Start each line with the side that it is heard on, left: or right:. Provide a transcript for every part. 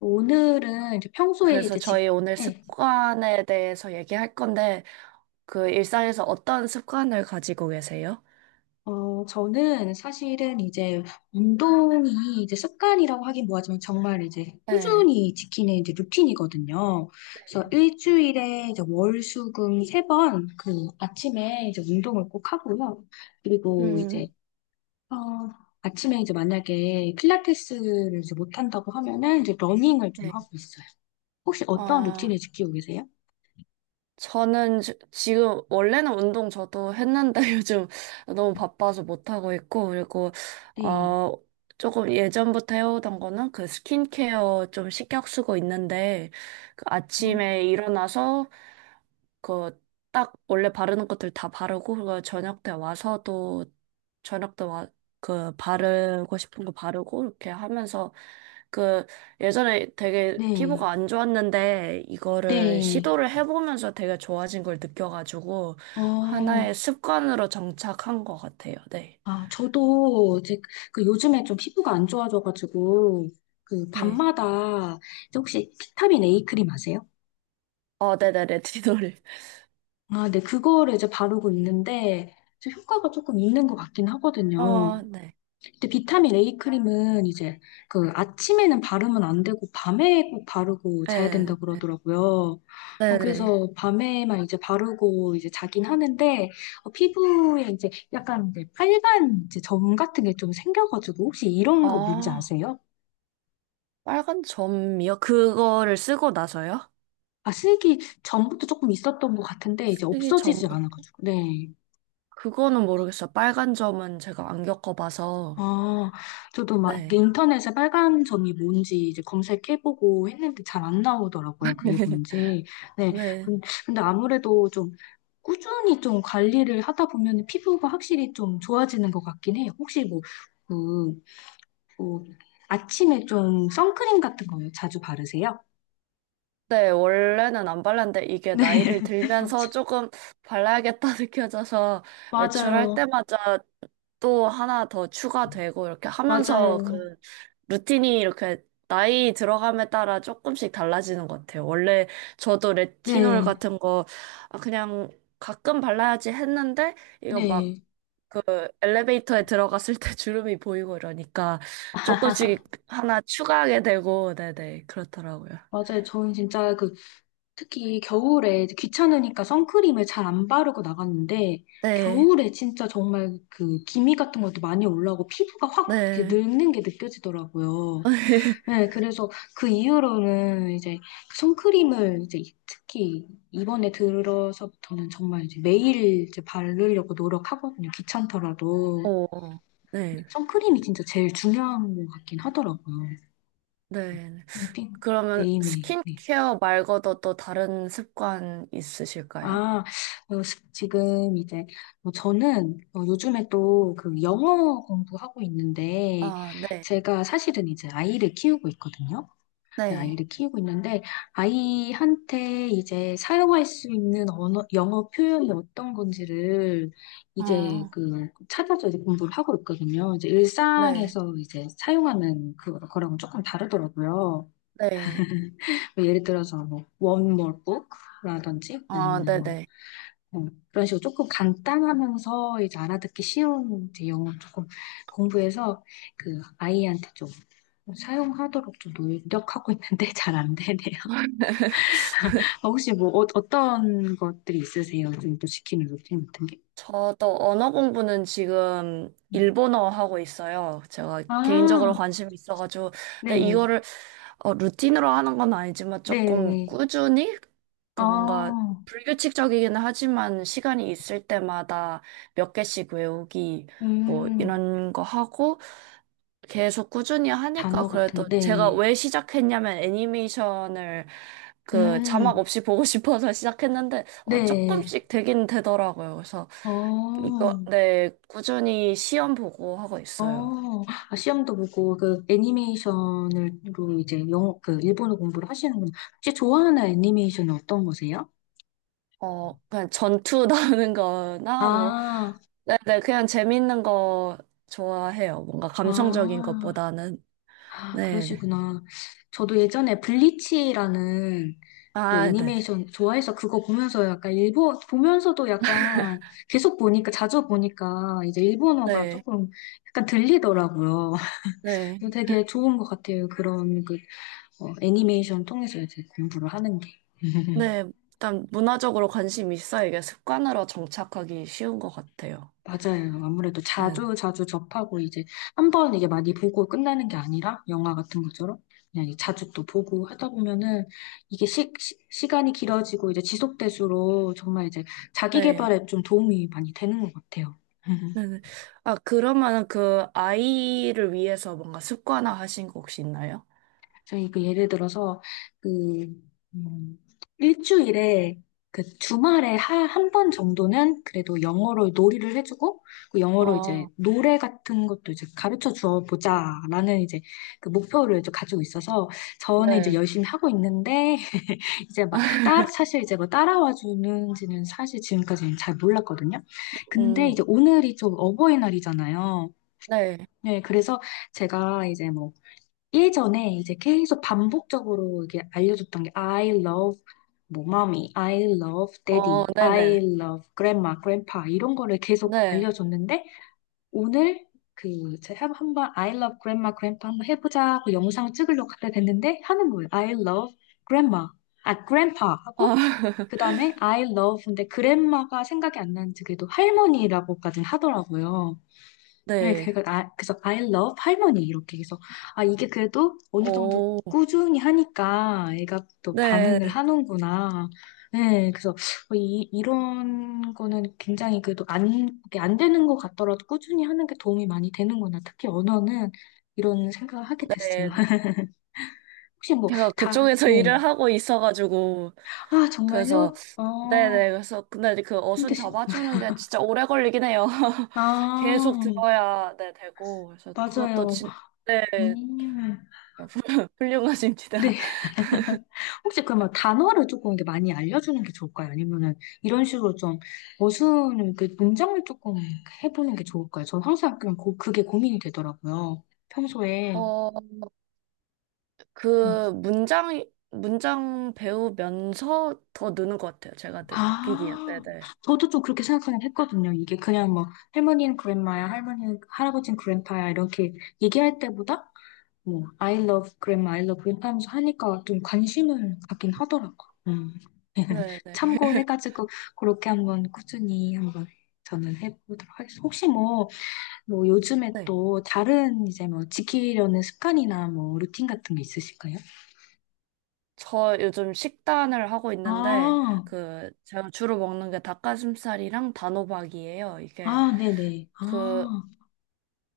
left: 오늘은 이제 평소에
right: 그래서
left: 이제
right: 저희 오늘
left: 예,
right: 습관에 대해서 얘기할 건데, 그 일상에서 어떤 습관을 가지고 계세요?
left: 저는 사실은 이제 운동이 이제 습관이라고 하긴 뭐하지만 정말 이제
right: 네.
left: 꾸준히 지키는 이제 루틴이거든요. 그래서 일주일에 이제 월, 수, 금 세 번 그 아침에 이제 운동을 꼭 하고요. 그리고
right: 음,
left: 이제, 어, 아침에 이제 만약에 필라테스를 이제 못한다고 하면은 이제 러닝을 좀
right: 네.
left: 하고 있어요. 혹시 어떤
right: 아,
left: 루틴을 지키고 계세요?
right: 저는 지금 원래는 운동 저도 했는데 요즘 너무 바빠서 못 하고 있고, 그리고
left: 네.
right: 어 조금 예전부터 해오던 거는 그 스킨케어 좀 신경 쓰고 있는데, 그
left: 어,
right: 아침에 일어나서 그 딱 원래 바르는 것들 다 바르고, 그리고 저녁 때 와서도 저녁 때 와 그 바르고 싶은 거 바르고 이렇게 하면서, 그 예전에 되게
left: 네.
right: 피부가 안 좋았는데 이거를
left: 네.
right: 시도를 해보면서 되게 좋아진 걸 느껴가지고 하나의
left: 어,
right: 습관으로 정착한 것 같아요. 네.
left: 아, 저도 이제 그 요즘에 좀 피부가 안 좋아져가지고 그
right: 네.
left: 밤마다 이제 혹시 비타민 A 크림 아세요?
right: 어, 네네, 레티놀.
left: 아, 네, 그거를 이제 바르고 있는데 이제 효과가 조금 있는 것 같긴 하거든요.
right: 어, 네.
left: 근데 비타민 A 크림은 이제 그 아침에는 바르면 안 되고 밤에 꼭 바르고 자야
right: 네.
left: 된다고 그러더라고요.
right: 네네.
left: 그래서 밤에만 이제 바르고 이제 자긴 하는데 피부에 이제 약간 이제 빨간 이제 점 같은 게 좀 생겨가지고 혹시 이런 거 뭔지
right: 아,
left: 아세요?
right: 빨간 점이요? 그거를 쓰고 나서요?
left: 아, 쓰기 전부터 조금 있었던 것 같은데 이제
right: 쓰기 전,
left: 없어지지 않아가지고. 네.
right: 그거는 모르겠어요. 빨간 점은 제가 안 겪어봐서.
left: 아, 저도 막 이렇게
right: 네.
left: 인터넷에 빨간 점이 뭔지 이제 검색해보고 했는데 잘 안 나오더라고요. 그게 뭔지. 네.
right: 네.
left: 근- 근데 아무래도 좀 꾸준히 좀 관리를 하다 보면 피부가 확실히 좀 좋아지는 것 같긴 해요. 혹시 뭐, 그, 뭐, 아침에 좀 선크림 같은 거 자주 바르세요?
right: 네, 원래는 안 발랐는데 이게
left: 네.
right: 나이를 들면서 조금 발라야겠다 느껴져서
left: 맞아.
right: 외출할
left: 맞아요.
right: 때마다 또 하나 더 추가되고 이렇게 하면서, 그
left: 맞아요.
right: 루틴이 이렇게 나이 들어감에 따라 조금씩 달라지는 것 같아요. 원래 저도 레티놀
left: 네.
right: 같은 거 아, 그냥 가끔 발라야지 했는데 이거 막
left: 네.
right: 그 엘리베이터에 들어갔을 때 주름이 보이고 이러니까 조금씩 하나 추가하게 되고, 네네, 그렇더라고요.
left: 맞아요. 저는 진짜 그 특히 겨울에 이제 귀찮으니까 선크림을 잘 안 바르고 나갔는데
right: 네,
left: 겨울에 진짜 정말 그 기미 같은 것도 많이 올라오고 피부가 확
right: 네.
left: 이렇게 늙는 게 느껴지더라고요. 네, 그래서 그 이후로는 이제 그 선크림을 이제 특히 이번에 들어서부터는 정말 이제 매일 이제 바르려고 노력하거든요. 귀찮더라도
right: 어, 네,
left: 선크림이 진짜 제일 중요한 것 같긴 하더라고요.
right: 네.
left: 네.
right: 그러면
left: 매일매일. 네.
right: 스킨케어 말고도 또 다른 습관 있으실까요?
left: 아, 지금 이제, 뭐 저는 요즘에 또 그 영어 공부하고 있는데,
right: 아, 네,
left: 제가 사실은 이제 아이를 키우고 있거든요. 근데
right: 네.
left: 아이를 키우고 있는데, 아이한테 이제 사용할 수 있는 언어, 영어 표현이 어떤 건지를 이제
right: 어,
left: 그 찾아서 이제 공부를 하고 있거든요. 이제
right: 네,
left: 일상에서 이제 사용하는 그, 거랑 조금 다르더라고요.
right: 네.
left: 뭐 예를 들어서 뭐, one more book? 라든지
right: 아,
left: 아니면
right: 네네.
left: 어, 그런 식으로 조금 간단하면서 이제 알아듣기 쉬운 이제 영어 조금 공부해서 그 아이한테 좀 사용하도록 좀 노력하고 있는데 잘 안 되네요. 혹시 뭐 떤 것들이 있으세요? 요즘 또 시키는 루틴 같은 게?
right: 저도 언어 공부는 지금
left: 음.
right: 일본어 하고 있어요. 제가 개인적으로
left: 아,
right: 관심이 있어가지고. 근데
left: 네,
right: 이거를 루틴으로 하는 건 아니지만 조금
left: 네.
right: 꾸준히? 그 뭔가
left: 아
right: 불규칙적이긴 하지만 시간이 있을 때마다 몇 개씩 외우기 뭐
left: 음,
right: 이런 거 하고, 계속 꾸준히 하니까.
left: 단어 같은
right: 그래도
left: 거,
right: 제가
left: 네.
right: 왜 시작했냐면 애니메이션을 그 자막
left: 음,
right: 없이 보고 싶어서 시작했는데 어,
left: 네.
right: 조금씩 되긴 되더라고요. 그래서 이거
left: 어,
right: 네 꾸준히 시험 보고 하고 있어요.
left: 어, 아, 시험도 보고, 그, 애니메이션으로 이제 영어, 그, 일본어 공부를 하시는구나. 혹시 좋아하는 애니메이션은 어떤 거세요?
right: 어, 그냥 전투 나오는 거나 뭐
left: 아,
right: 네네 그냥 재밌는 거 좋아해요. 뭔가 감성적인
left: 아,
right: 것보다는.
left: 아,
right: 네네
left: 그러시구나. 저도 예전에 블리치라는 그
right: 아 네네
left: 애니메이션 좋아해서 그거 보면서 약간 보면서도 약간 계속 보니까, 자주 보니까 이제 일본어가
right: 네
left: 조금 약간 들리더라고요.
right: 네.
left: 그래서
right: 네.
left: 되게 좋은 것 같아요. 그런 그, 애니메이션 통해서 이제 공부를 하는 게.
right: 네, 일단 문화적으로 관심이 있어야 이게 습관으로 정착하기 쉬운 것 같아요.
left: 맞아요. 아무래도
right: 네.
left: 자주 자주 접하고 이제 한번 이게 많이 보고 끝나는 게 아니라 영화 같은 것처럼 그냥 이제 자주 또 보고 하다 보면은 이게 간이 길어지고 이제 지속될수록 정말 이제 자기
right: 네.
left: 개발에 좀 도움이 많이 되는 것 같아요.
right: 네. 네. 아, 그러면 그 아이를 위해서 뭔가 습관화 하신 거 혹시 있나요?
left: 저희 그 예를 들어서 그 음, 일주일에 그 주말에 한 번 정도는 그래도 영어로 놀이를 해주고 그 영어로 이제
right: 어,
left: 노래 같은 것도 이제 가르쳐 주어 보자라는 이제 그 목표를 이제 가지고 있어서 저는 이제
right: 네.
left: 열심히 하고 있는데 이제 막 따라 사실 이제 뭐 따라와 주는지는 사실 지금까지는 잘 몰랐거든요. 근데 이제
right: 음,
left: 오늘이 좀 어버이날이잖아요.
right: 네.
left: 네, 그래서 제가 이제 뭐 예전에 이제 계속 반복적으로 이게 알려줬던 게 I love 뭐 mommy, I love
right: 어,
left: daddy, I
right: 네네.
left: love grandma, grandpa 이런 거를 계속
right: 네.
left: 알려줬는데 오늘 그 제가 한번 I love grandma, grandpa 한번 해보자 하고 영상 찍으려고 갖다 댔는데 하는 거예요. I love grandma, 아 grandpa
right: 아,
left: 하고 그 다음에 I love 근데 grandma가 생각이 안 나는지 그래도 할머니라고까지 하더라고요. 네,
right: 네.
left: 그래서, 아, 그래서 I love 할머니 이렇게 해서 아 이게 그래도 어느 정도
right: 오,
left: 꾸준히 하니까 애가 또
right: 네.
left: 반응을 하는구나. 네, 그래서 이 이런 거는 굉장히 그래도 안, 이게 안 되는 것 같더라도 꾸준히 하는 게 도움이 많이 되는구나. 특히 언어는 이런 생각을 하게 됐어요.
right: 네.
left: 혹시 뭐
right: 제가 그쪽에서
left: 네.
right: 일을 하고 있어가지고
left: 아
right: 그래서
left: 정말요?
right: 네네 그래서, 근데 이제 그 어순
left: 힘드시.
right: 잡아주는 게 진짜 오래 걸리긴 해요.
left: 아
right: 계속 들어야 네 되고. 그래서 그것도
left: 맞아요.
right: 진 네.
left: 음.
right: 훌륭하십니다.
left: 네. 혹시 그러면 단어를 조금 이렇게 많이 알려주는 게 좋을까요? 아니면은 이런 식으로 좀 어순을, 그 문장을 조금 해보는 게 좋을까요? 저는 항상 그냥 그게 고민이 되더라고요. 평소에.
right: 어,
left: 음.
right: 그 문장 배우면서 더 느는 것 같아요. 제가 느끼기엔.
left: 아,
right: 네네.
left: 저도 좀 그렇게 생각하긴 했거든요. 이게 그냥 뭐 할머니는 그랜마야, 할머니는 할아버지는 그랜파야 이렇게 얘기할 때보다 뭐 I love grandma, I love grandpa 하면서 하니까 좀 관심을 갖긴 하더라고. 음.
right: 네네.
left: 참고해가지고 그렇게 한번 꾸준히 한번 저는 해보도록 하겠습니다. 혹시 뭐 요즘에
right: 네.
left: 또 다른 이제 뭐 지키려는 습관이나 뭐 루틴 같은 게 있으실까요?
right: 저 요즘 식단을 하고 있는데,
left: 아,
right: 그, 제가 주로 먹는 게 닭가슴살이랑 단호박이에요. 이게,
left: 아, 네네.
right: 그,
left: 아,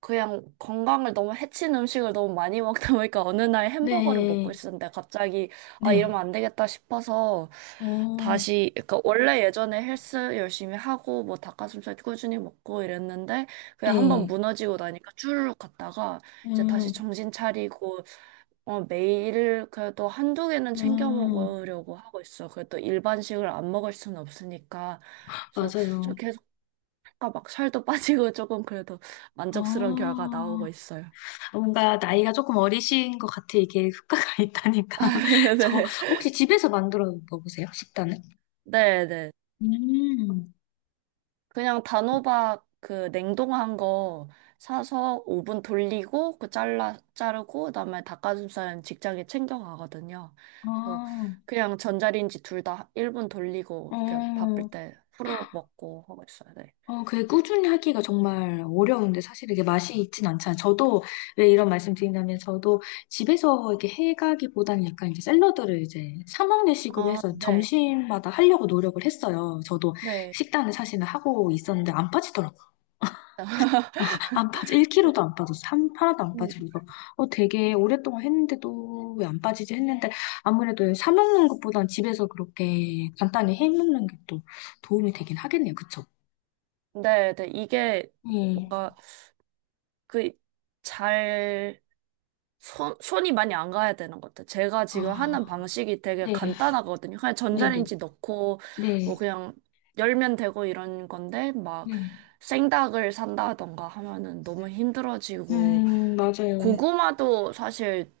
right: 그냥 건강을 너무 해친 음식을 너무 많이 먹다 보니까 어느 날 햄버거를 먹고
left: 네,
right: 있었는데, 갑자기 아 이러면
left: 네.
right: 안 되겠다 싶어서
left: 어,
right: 다시, 그러니까 원래 예전에 헬스 열심히 하고 뭐 닭가슴살 꾸준히 먹고 이랬는데 그냥 한번
left: 네.
right: 무너지고 나니까 쭈르륵 갔다가 이제 다시
left: 음,
right: 정신 차리고 매일 그래도 한두 개는 챙겨
left: 음,
right: 먹으려고 하고 있어. 그래도 일반식을 안 먹을 수는 없으니까. 그래서
left: 맞아요.
right: 아까 막 살도 빠지고 조금 그래도 만족스러운 결과 나오고
left: 아.
right: 있어요.
left: 뭔가 나이가 조금 어리신 것 같아. 이게 효과가 있다니까. 저
right: 네.
left: 혹시 집에서 만들어 먹으세요? 식단을?
right: 네네.
left: 음.
right: 그냥 단호박 그 냉동한 거 사서 오븐 돌리고 그 잘라 자르고, 그다음에 닭가슴살은 직장에 챙겨 가거든요. 그래서
left: 아,
right: 그냥 전자레인지 둘 다 1분 돌리고 이렇게 바쁠
left: 어,
right: 때 후루룩 먹고 하고 있어요. 네.
left: 그게 꾸준히 하기가 정말 어려운데 사실 이게 맛이 있진 않잖아요. 저도 왜 이런 말씀 드린다면 저도 집에서 이렇게 해가기보다는 약간 이제 샐러드를 이제 사 먹는 식으로
right: 아,
left: 해서
right: 네.
left: 점심마다 하려고 노력을 했어요. 저도
right: 네.
left: 식단을 사실은 하고 있었는데 안 빠지더라고요. 안 빠져.
right: 네,
left: 1kg도 안 빠졌어. 한 하나도 안
right: 음.
left: 빠지고 되게 오랫동안 했는데도 왜 안 빠지지 했는데 아무래도 사 먹는 것보단 집에서 그렇게 간단히 해 먹는 게 또 도움이 되긴 하겠네요. 그쵸?
right: 네. 네. 이게
left: 네.
right: 뭔가 그잘 손이 많이 안 가야 되는 것 같아요. 제가 지금 하는
left: 아,
right: 방식이 되게
left: 네.
right: 간단하거든요. 그냥
left: 네네.
right: 전자레인지 넣고,
left: 네.
right: 뭐 그냥 열면 되고 이런 건데, 막
left: 네.
right: 생닭을 산다던가 하면은 너무 힘들어지고,
left: 맞아요.
right: 고구마도 사실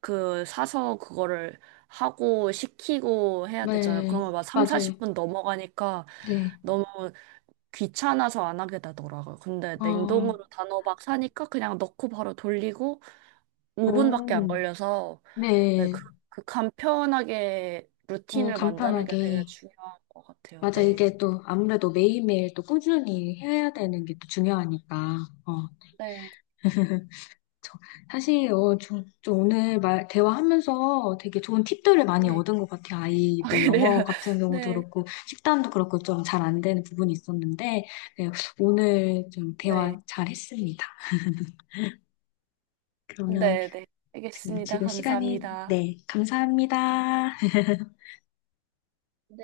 right: 그 사서 그거를 하고 식히고 해야 되잖아요.
left: 네.
right: 그러면 막 3,
left: 맞아요.
right: 40분 넘어가니까
left: 네.
right: 너무 귀찮아서 안 하게 되더라고요. 근데
left: 아,
right: 냉동으로 단호박 사니까 그냥 넣고 바로 돌리고 5분밖에 안
left: 오.
right: 걸려서 네,
left: 네.
right: 그, 그 간편하게 루틴을 만드는 게 되게
left: 간편하게.
right: 중요한 것 같아요.
left: 맞아.
right: 네.
left: 이게 또 아무래도 매일매일 또 꾸준히 해야 되는 게 또 중요하니까. 어.
right: 네.
left: 저- 사실 저 오늘 말 대화하면서 되게 좋은 팁들을 많이
right: 네.
left: 얻은 것 같아요. 아이
right: 아,
left: 뭐 영어
right: 그래요.
left: 같은 경우도
right: 네.
left: 그렇고 식단도 그렇고 좀 잘 안 되는 부분이 있었는데 네, 오늘 좀
right: 네.
left: 대화 잘 했습니다. 그러면
right: 네. 네.
left: 지금
right: 알겠습니다.
left: 지금 시간이
right: 감사합니다.
left: 네, 감사합니다.
right: 네.